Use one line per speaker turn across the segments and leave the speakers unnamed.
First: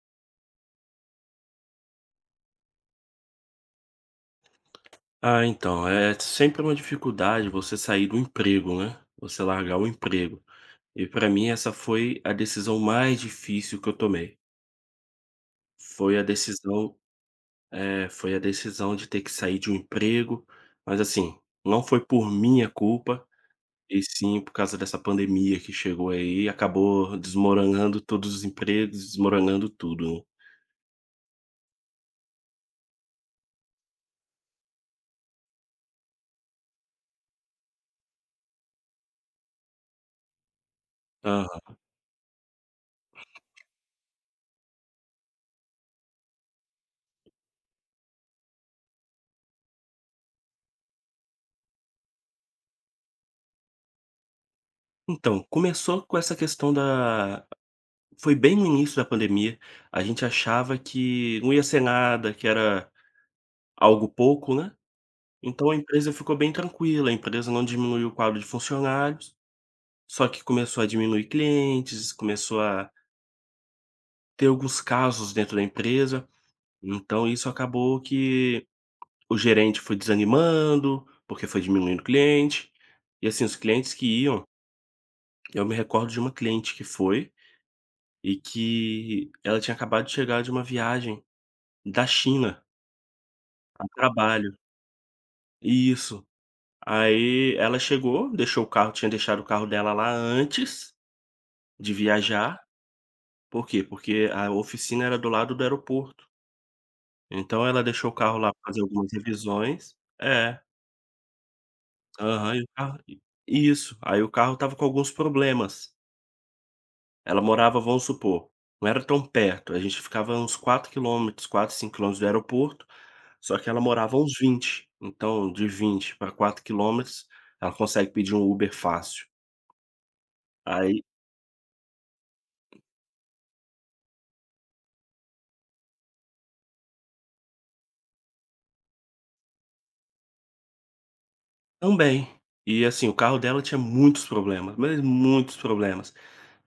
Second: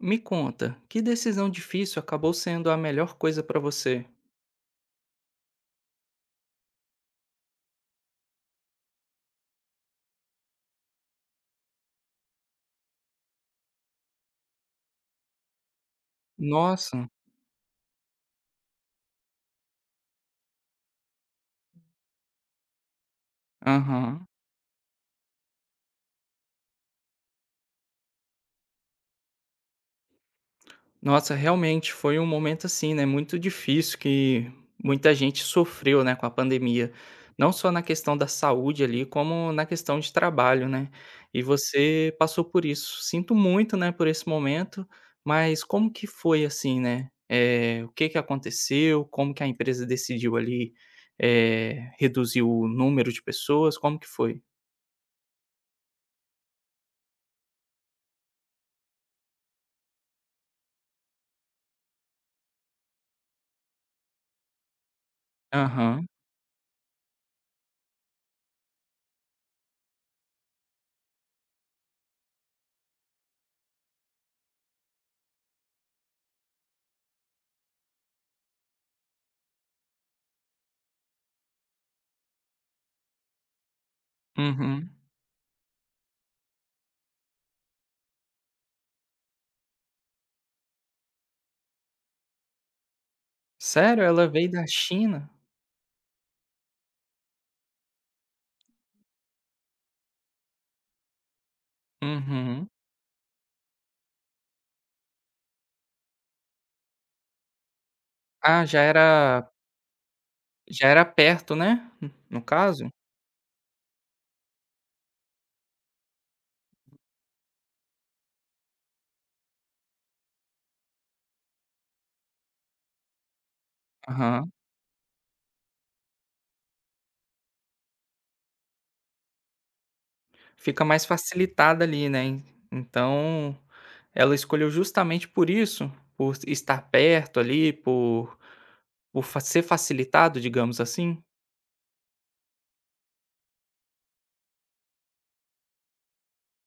Me conta, que decisão difícil acabou sendo a melhor coisa pra você?
Ah, então, é sempre uma dificuldade você sair do emprego, né? Você largar o emprego. E para mim essa foi a decisão mais difícil que eu tomei. Foi a decisão,
Nossa,
foi a decisão de ter que sair de um emprego, mas assim, não foi por minha culpa, e
aham.
sim por causa dessa pandemia que chegou aí e acabou desmoronando todos os empregos, desmoronando tudo, né?
Nossa, realmente foi um momento, assim, né, muito difícil que muita gente sofreu, né, com a pandemia. Não só na questão da saúde ali, como na questão de trabalho, né. E
Aham.
você passou por isso. Sinto muito, né, por esse momento, mas como que foi, assim, né? O que que aconteceu? Como que a empresa decidiu ali, reduzir o número de pessoas? Como que foi?
Então, começou com essa questão da. Foi bem no início da pandemia, a gente achava que não ia ser nada, que era algo pouco, né, então a
Aham,
empresa ficou bem tranquila, a empresa não diminuiu o quadro de funcionários, só que começou a diminuir clientes, começou a ter alguns casos dentro da empresa, então isso acabou que o gerente foi desanimando, porque foi diminuindo o cliente, e assim, os clientes que iam.
uhum.
Eu me recordo de uma cliente que foi, e que ela tinha acabado de chegar de uma viagem da China. A
Sério? Ela veio
trabalho.
da China?
Isso. Aí ela chegou, deixou o carro tinha deixado o carro dela lá antes de viajar.
Uhum.
Por quê? Porque a oficina era do lado do aeroporto. Então ela deixou o carro lá pra
Ah,
fazer algumas revisões. É.
já era perto, né, no
Aham. E o
caso?
carro, isso. Aí o carro tava com alguns problemas. Ela morava, vamos supor, não era tão perto, a gente ficava uns 4 5 quilômetros do aeroporto, só que ela morava uns
Aham.
vinte. Então de 20 para 4 quilômetros ela consegue pedir um Uber fácil.
Fica mais
Aí
facilitada ali, né, en então, ela escolheu justamente por isso? Por estar perto ali, por fa ser facilitado, digamos assim?
também. E assim, o carro dela tinha muitos problemas, mas muitos problemas.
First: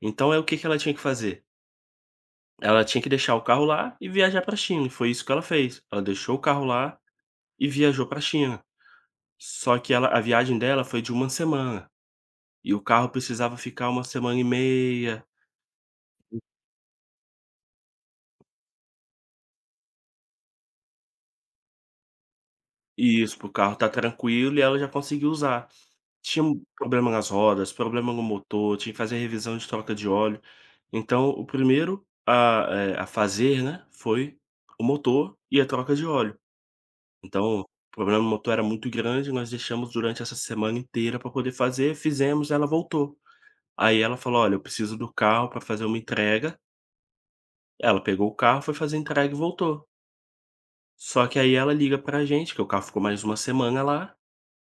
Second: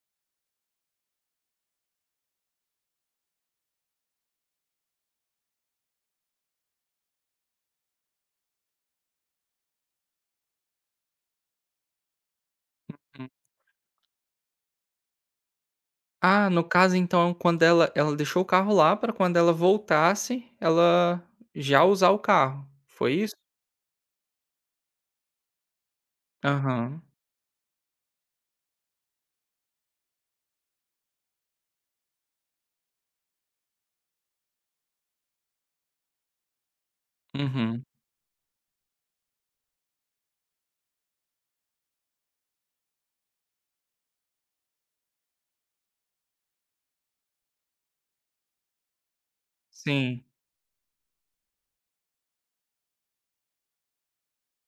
Então é o que que ela tinha que fazer? Ela tinha que deixar o carro lá e viajar para China, e foi isso que ela fez. Ela deixou o carro lá e viajou para China. Só que ela A viagem dela foi de uma semana, e o carro
Hum.
precisava ficar uma semana e meia.
Ah, no caso então quando ela deixou o carro lá para quando ela voltasse, ela já usar o carro, foi isso?
Isso, para o carro estar tranquilo e ela já conseguiu usar. Tinha um
Aham,
problema nas rodas, problema no motor, tinha que fazer revisão de troca de óleo. Então o primeiro a fazer, né, foi o motor e a troca de óleo. Então, o
uhum,
problema do motor era muito grande, nós deixamos durante essa semana inteira para poder fazer, fizemos, ela voltou. Aí ela falou: "Olha, eu preciso do carro para fazer uma entrega". Ela pegou o carro, foi fazer a entrega e voltou.
sim,
Só que aí ela liga para a gente, que o carro ficou mais uma semana lá,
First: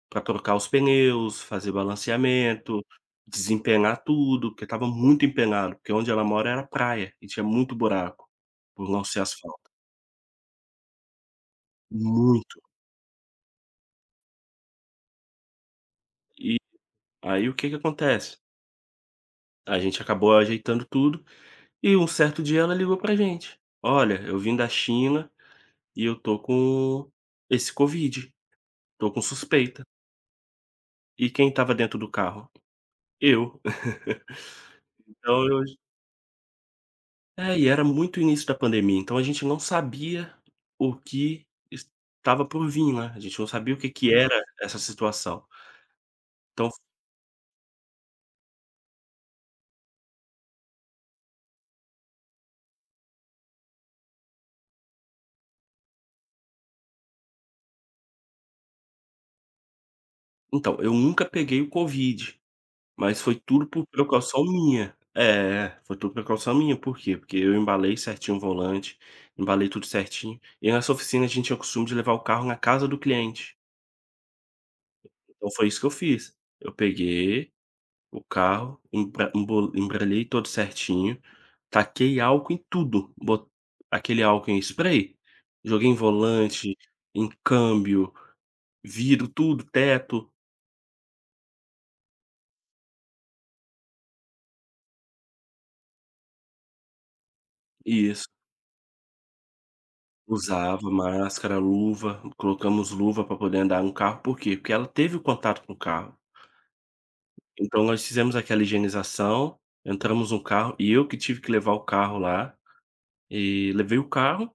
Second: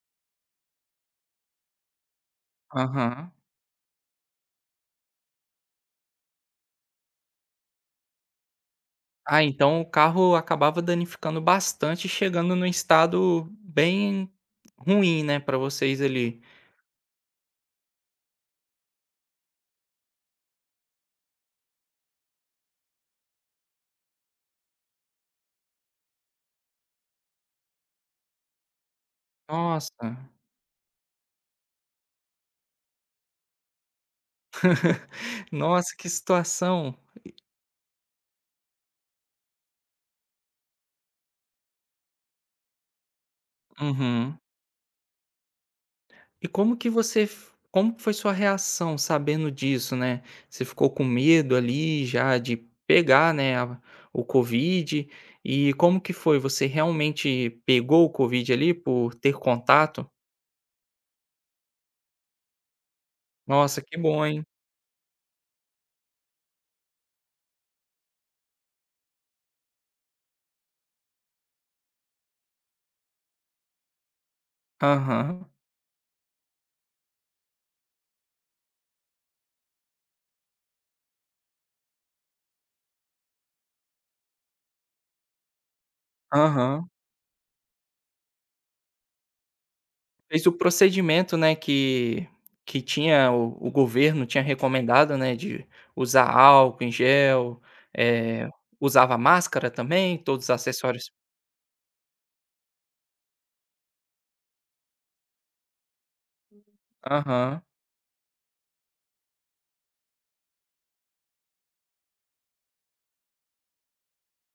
para trocar os pneus, fazer balanceamento,
aham.
desempenhar tudo, porque estava muito empenhado, porque onde ela mora era praia e tinha muito buraco, por não ser
Ah,
asfalto,
então o carro acabava danificando bastante, chegando
muito.
num estado bem ruim, né, pra vocês ali.
E aí o que que acontece? A gente acabou ajeitando tudo e um certo dia ela ligou pra gente: "Olha, eu vim da China e eu tô com esse covid, tô com suspeita".
Nossa,
E quem estava dentro do carro? Eu. Então eu.
nossa, que situação.
É, e era muito início da pandemia, então a gente não sabia o que estava por vir, né, a gente não sabia o que que era
Uhum.
essa situação.
E
Então
como que você f como que foi sua reação sabendo disso, né? Você ficou com medo ali já de pegar, né, a o Covid, e como que foi? Você realmente pegou o Covid ali por ter contato?
então, eu nunca peguei o covid, mas foi tudo
Nossa,
por
que bom,
precaução
hein.
minha. É, foi tudo precaução minha, por quê? Porque eu embalei certinho o volante, embalei tudo certinho, e nessa oficina a gente tinha o costume de levar o carro na casa do cliente,
Aham,
então foi isso que eu fiz. Eu peguei o carro, embralhei todo certinho, taquei álcool em tudo, bot aquele álcool em spray, joguei em volante,
aham.
em câmbio, vidro, tudo, teto.
Fez o procedimento, né, que tinha o governo tinha recomendado, né, de usar álcool em gel,
Isso.
eh, usava máscara também, todos os
Usava
acessórios,
máscara, luva, colocamos luva para poder andar no carro, por quê? Porque ela teve o contato com o carro.
aham.
Então nós fizemos aquela higienização, entramos no carro e eu que tive que levar o carro lá, e levei o carro.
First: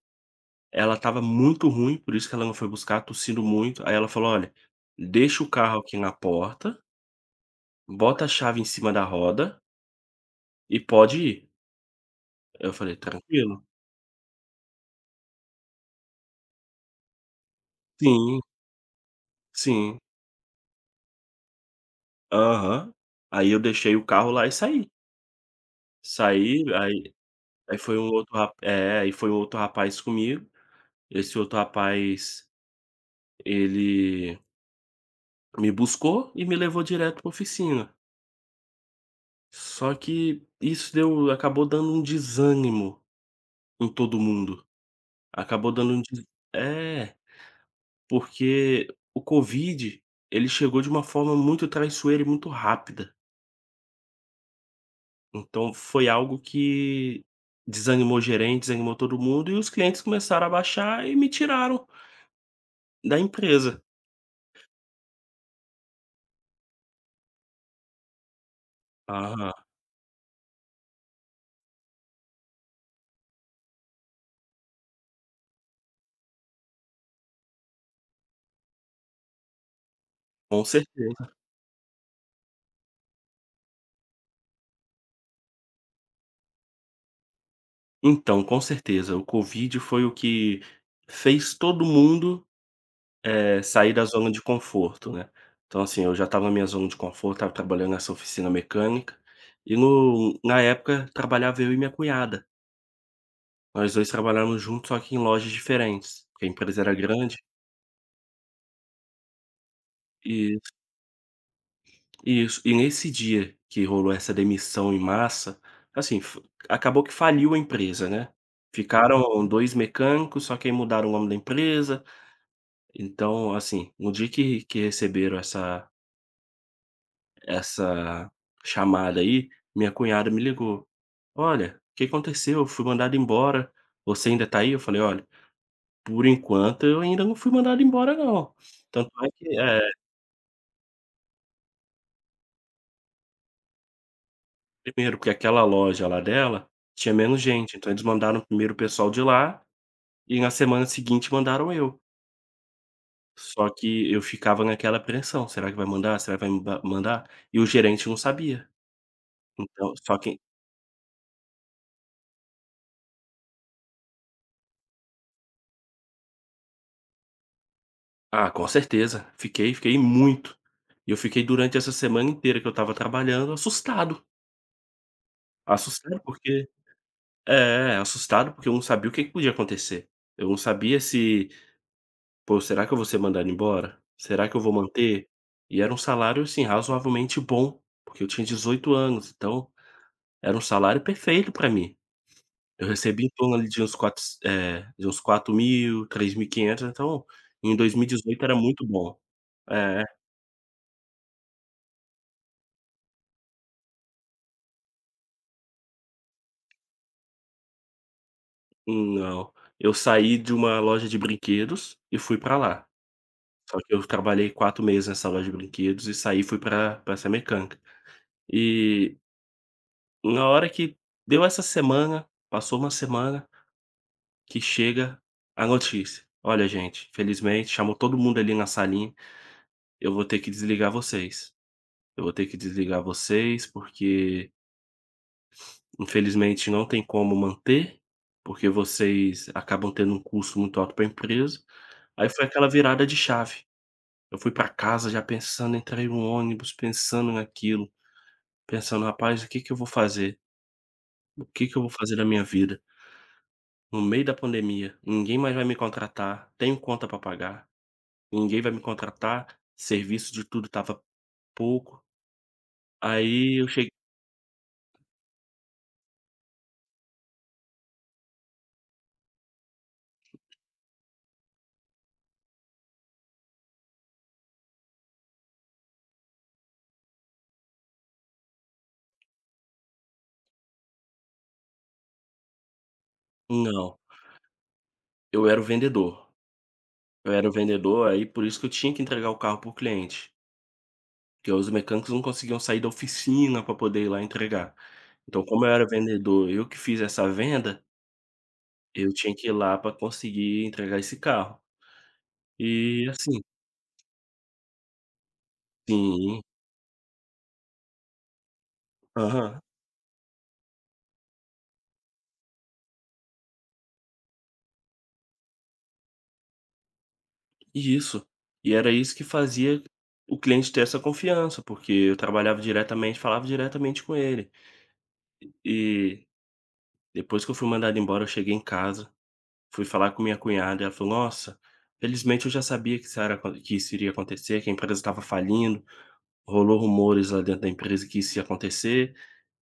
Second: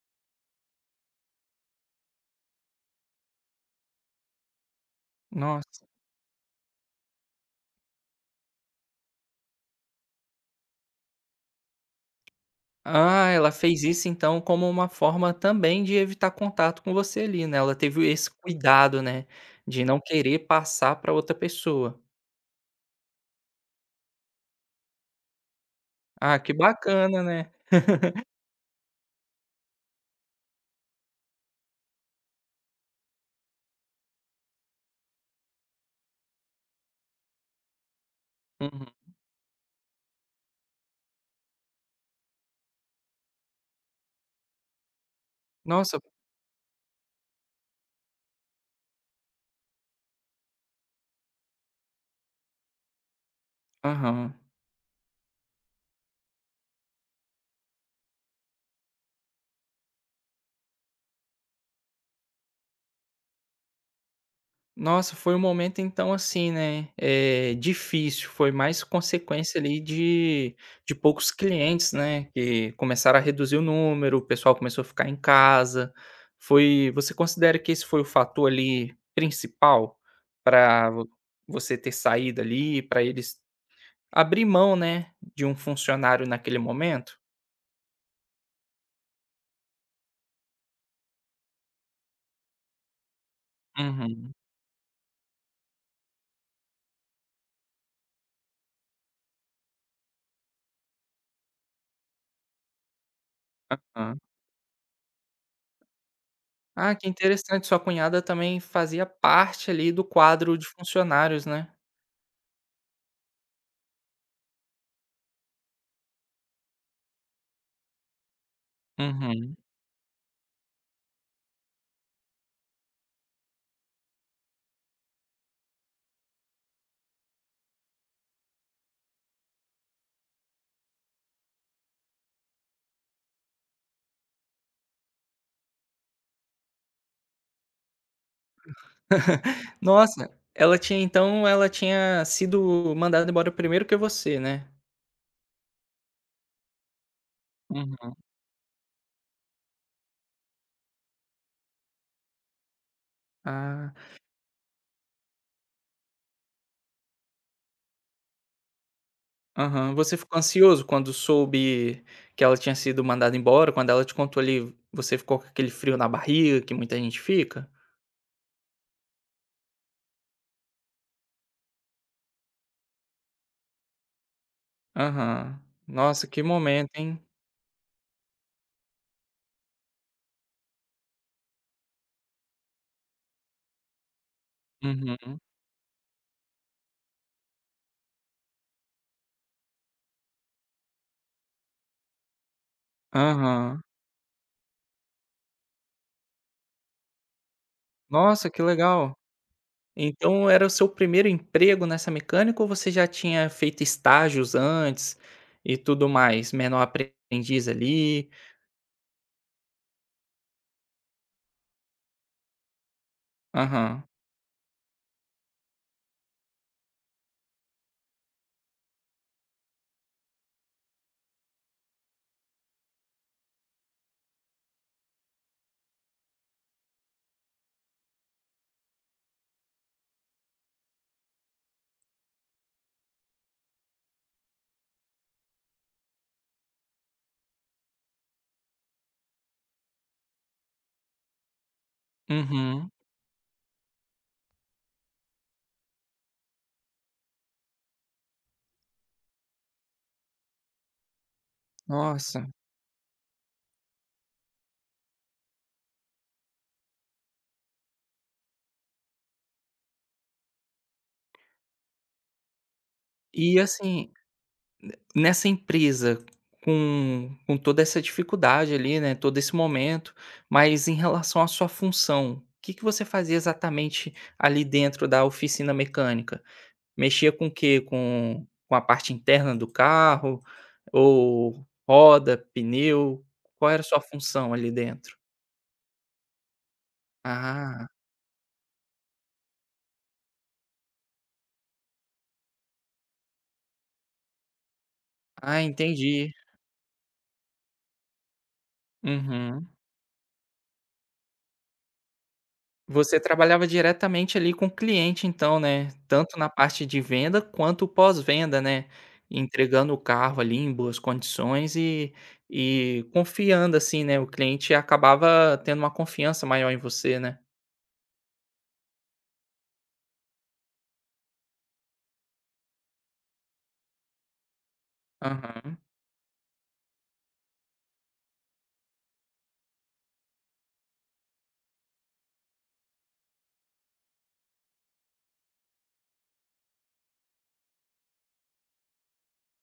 Ela estava muito ruim, por isso que ela não foi buscar, tossindo muito. Aí ela falou: "Olha, deixa o carro
Nossa.
aqui na porta, bota a chave em cima da roda e pode ir". Eu falei:
Ah, ela
"Tranquilo".
fez isso, então, como uma forma também de evitar contato com você ali, né, ela teve esse
Sim,
cuidado, né, de não
sim.
querer passar para outra pessoa.
Aham. Aí eu deixei o carro lá e saí.
Ah, que
Saí. aí
bacana, né.
aí foi um outro ra é, aí foi um outro rapaz comigo. Esse outro rapaz, ele me buscou e me levou direto pra oficina.
Uhum.
Só que isso deu acabou dando um desânimo em todo mundo. Acabou dando
Nossa.
um des, é, porque o covid, ele chegou de uma forma muito traiçoeira e muito rápida.
Aham.
Então foi algo que desanimou gerente, desanimou todo mundo, e os clientes começaram a baixar e me tiraram da empresa.
Nossa, foi um momento então assim, né. É difícil, foi mais consequência
Ah,
ali de poucos clientes, né, que começaram a reduzir o número, o pessoal começou a ficar em casa. Foi, você considera que esse foi o fator ali principal
com
para
certeza.
você ter saído ali, para eles abrir mão, né, de um funcionário naquele momento?
Então, com certeza, o covid foi o que fez todo mundo. É sair da zona
Uhum.
de conforto, né. Então, assim, eu já estava na minha zona de conforto, estava trabalhando nessa oficina mecânica, e no na época trabalhava eu e minha cunhada. Nós 2
Aham.
trabalhamos juntos, só que em lojas diferentes, porque a empresa
Ah,
era
que
grande
interessante, sua cunhada também fazia parte ali do quadro
e,
de funcionários, né?
isso. E nesse dia que rolou essa demissão em massa, assim, f acabou que faliu a empresa, né. Ficaram
Uhum.
2 mecânicos, só que aí mudaram o nome da empresa. Então, assim, no dia que receberam essa chamada aí, minha cunhada me ligou: "Olha, o que aconteceu? Eu fui mandado embora. Você ainda tá aí?" Eu falei: "Olha, por enquanto eu ainda não fui mandado embora não". Tanto é que, eh,
Nossa, ela tinha sido mandada embora primeiro que você, né?
primeiro porque aquela loja lá dela tinha menos gente, então eles
Uhum.
mandaram primeiro o pessoal de lá e na semana seguinte mandaram eu. Só
Ah,
que eu ficava naquela apreensão: "Será que vai mandar? Será que vai me ba mandar?" E o gerente não sabia.
aham.
Então
Você
só
ficou
quem.
ansioso quando soube que ela tinha sido mandada embora? Quando ela te contou ali, você ficou com aquele frio na barriga que muita gente fica?
Ah, com certeza. Fiquei, fiquei muito. E eu fiquei durante essa semana inteira que eu estava trabalhando assustado.
Aham.
Assustado
Nossa, que
porque
momento, hein?
é, assustado porque eu não sabia o que que podia acontecer. Eu não sabia se: "Pô, será que eu vou ser mandado embora? Será que eu vou manter?"
Uhum.
E era um salário, assim, razoavelmente bom, porque eu tinha 18 anos, então era um salário perfeito pra mim. Eu recebia em torno ali de
Aham.
uns de uns 4.000, 3.500, então em 2018
Nossa,
era
que
muito bom.
legal.
É.
Então era o seu primeiro emprego nessa mecânica ou você já tinha feito estágios antes e tudo mais? Menor aprendiz ali?
Não, eu saí de uma loja de brinquedos e fui pra lá. Só que
Aham.
eu trabalhei 4 meses nessa loja de brinquedos e saí e fui pra essa mecânica. E na hora que deu essa semana, passou uma semana, que chega a notícia: "Olha gente, felizmente chamou todo mundo ali na salinha, eu vou ter que desligar vocês. Eu vou ter que desligar vocês porque infelizmente não tem como manter, porque vocês acabam tendo um custo muito alto para a empresa". Aí foi aquela
Uhum.
virada de chave. Eu fui para casa já pensando, entrei no ônibus pensando naquilo, pensando: "Rapaz, o que que eu vou fazer? O que que eu vou fazer da minha
Nossa.
vida? No meio da pandemia, ninguém mais vai me contratar, tenho conta para pagar, ninguém vai me contratar, serviço de tudo estava pouco".
E
Aí eu cheguei.
assim, nessa empresa, com toda essa dificuldade ali, né, todo esse momento, mas em relação à sua função, o que que você fazia exatamente ali dentro da oficina mecânica? Mexia com o quê? Com a parte interna do carro ou roda, pneu? Qual era a sua
Não,
função ali dentro?
eu era o vendedor. Eu era o
Ah.
vendedor, aí por isso que eu tinha que entregar o carro pro cliente, porque os mecânicos não conseguiam sair da oficina para poder ir lá entregar. Então
Ah,
como eu era
entendi.
vendedor, eu que fiz essa venda, eu tinha que ir
Uhum.
lá para conseguir entregar esse carro. E
Você
assim,
trabalhava diretamente ali com o cliente então, né, tanto
sim,
na parte de venda quanto pós-venda, né,
aham,
entregando o carro ali em boas condições e confiando assim, né, o cliente acabava tendo uma confiança maior em você, né.
isso. E era isso que fazia o cliente ter essa confiança, porque eu trabalhava diretamente, falava diretamente com ele.
Aham.
E depois que eu fui mandado embora, eu cheguei em casa, fui falar com minha cunhada e ela falou: "Nossa, felizmente eu já sabia que isso era, que isso iria acontecer, que a empresa estava falindo, rolou rumores lá dentro da empresa que isso ia acontecer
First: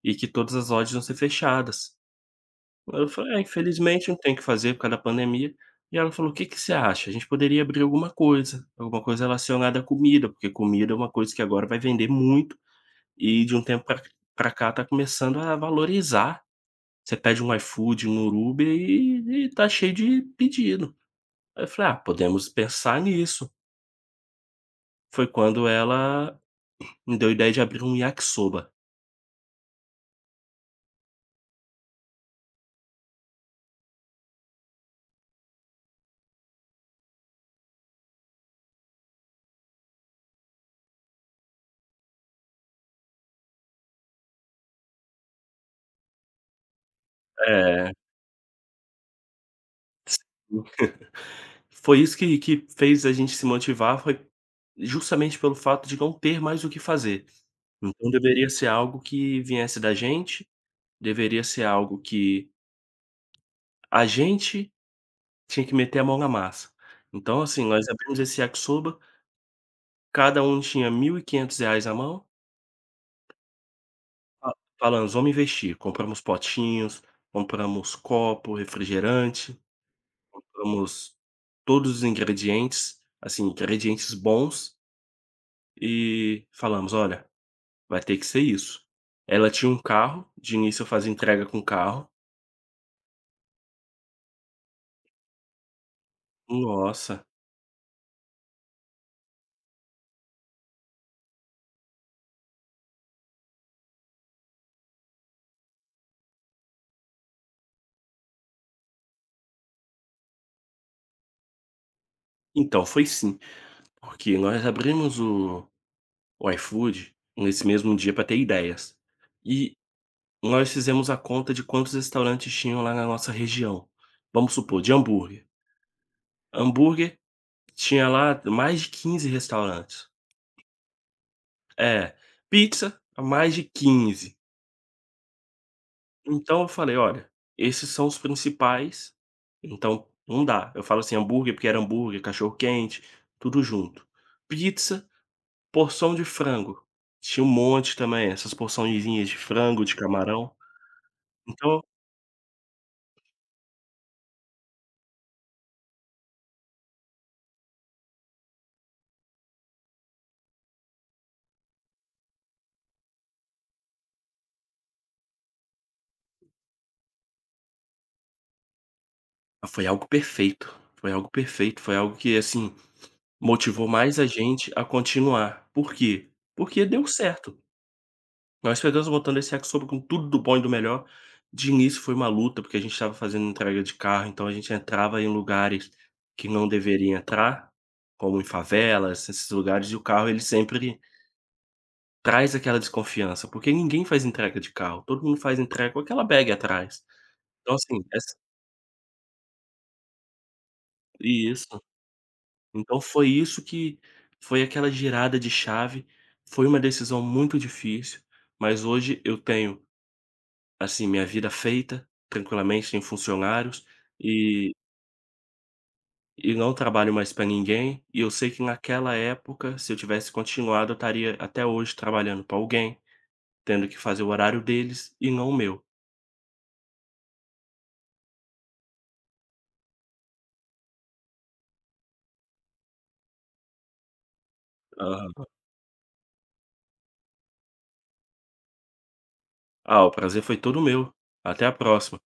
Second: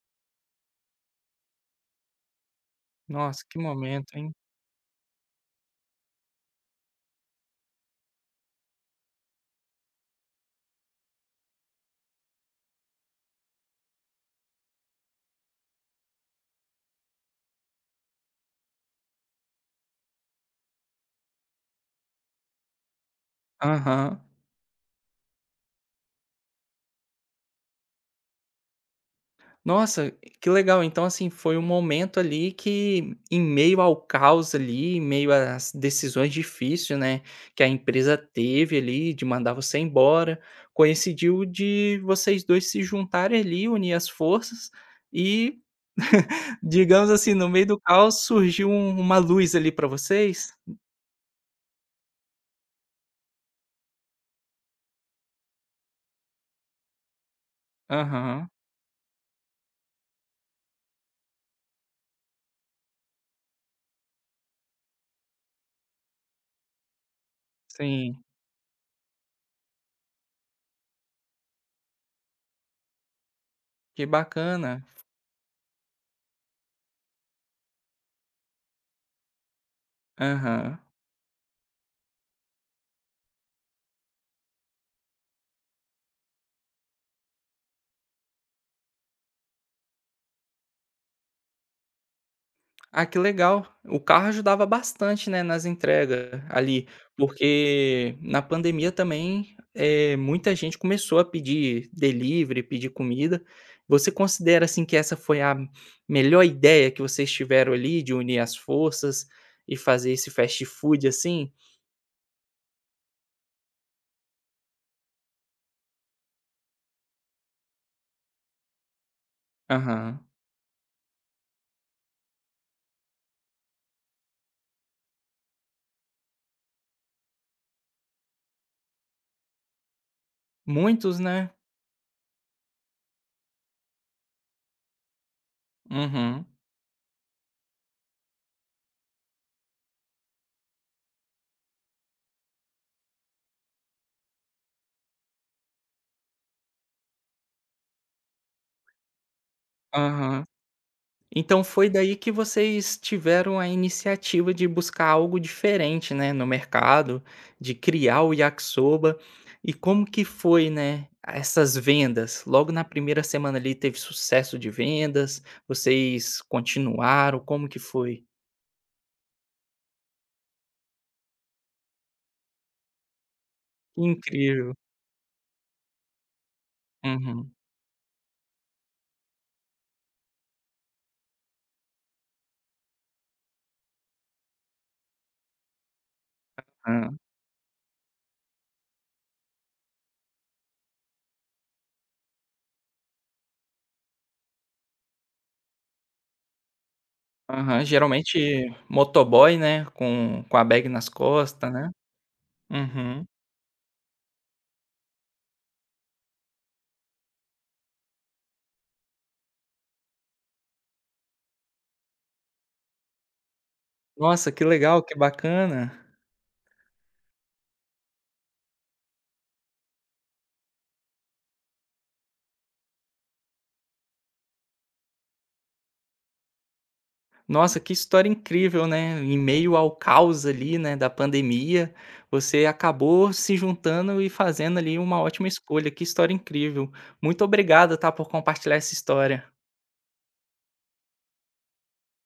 e que todas as lojas iam ser fechadas". Eu falei: "É,
Nossa, que
infelizmente
momento,
não
hein.
tem o que fazer por causa da pandemia". E ela falou: "O que que você acha? A gente poderia abrir alguma coisa relacionada à comida, porque comida é uma coisa que agora vai vender muito e de um tempo pra cá tá começando a valorizar. Você pede um iFood, um Uber e tá cheio de pedido". Aí eu falei: "Ah, podemos pensar nisso".
Aham.
Foi quando ela me deu a ideia de abrir um yakisoba.
Nossa, que legal. Então, assim, foi um momento ali que, em meio ao caos ali, em meio às decisões difíceis, né, que a empresa teve ali de mandar você embora, coincidiu de vocês dois se juntarem ali, unir as forças e, digamos assim, no meio do
É,
caos surgiu uma luz ali para vocês?
foi isso que fez a gente se motivar, foi justamente pelo fato de não ter mais o que fazer. Então deveria
Aham,
ser algo que viesse da gente, deveria ser algo que a gente tinha que meter a mão na massa. Então, assim, nós abrimos
sim,
esse yakisoba, cada um tinha R$ 1.500 na mão,
que
fa
bacana.
falamos: "Vamos investir". Compramos potinhos, compramos copo, refrigerante,
Aham.
compramos todos os ingredientes, assim, ingredientes bons e falamos: "Olha, vai ter que ser isso". Ela tinha um carro, de início eu fazia entrega com carro.
Ah, que legal. O carro ajudava bastante, né, nas entregas ali,
Nossa,
porque na pandemia também, muita gente começou a pedir delivery, pedir comida. Você considera, assim, que essa foi a melhor ideia que vocês tiveram ali de unir as forças e fazer esse fast food, assim?
então foi sim. Porque nós abrimos o iFood nesse mesmo dia para ter ideias. E
Aham.
nós fizemos a conta de quantos restaurantes tinham lá na nossa região. Vamos supor, de hambúrguer. Hambúrguer tinha lá mais de 15 restaurantes.
Muitos, né?
É, pizza, mais de 15.
Uhum.
Então eu falei: "Olha, esses são os principais, então não dá". Eu falo assim hambúrguer, porque era hambúrguer, cachorro quente, tudo junto. Pizza. Porção de frango, tinha um monte também, essas porçõezinhas de frango, de
Aham.
camarão.
Então
Então,
foi daí que vocês tiveram a iniciativa de buscar algo diferente, né, no mercado, de criar o yakisoba. E como que foi, né, essas vendas? Logo na primeira semana ali teve sucesso de vendas? Vocês continuaram? Como que foi?
ah, foi algo perfeito, foi algo perfeito, foi algo que, assim, motivou mais a gente
Incrível.
a continuar. Por quê? Porque deu
Uhum.
certo. Nós fizemos montando esse yakisoba com tudo do bom e do melhor. De início foi uma luta, porque a gente estava fazendo entrega de carro, então a gente entrava em lugares que não
Hã.
deveria entrar, como em favelas, esses lugares, e o carro, ele sempre traz aquela desconfiança, porque ninguém faz entrega de carro, todo mundo faz entrega com aquela bag atrás. Então
Aham.
assim, essa,
Geralmente motoboy, né, com a bag nas costas,
isso.
né.
Então
Uhum.
foi isso que foi aquela girada de chave, foi uma decisão muito difícil, mas hoje eu tenho, assim, minha vida feita, tranquilamente, tenho funcionários,
Nossa, que
e
legal, que bacana.
e não trabalho mais para ninguém, e eu sei que naquela época, se eu tivesse continuado, eu estaria até hoje trabalhando para alguém, tendo que fazer o horário deles e não o meu.
Nossa, que história incrível, né? Em meio ao caos ali, né, da pandemia, você acabou se juntando e fazendo ali uma ótima escolha. Que história incrível. Muito obrigado, tá, por compartilhar essa história.
Ah, o prazer foi todo meu. Até a próxima.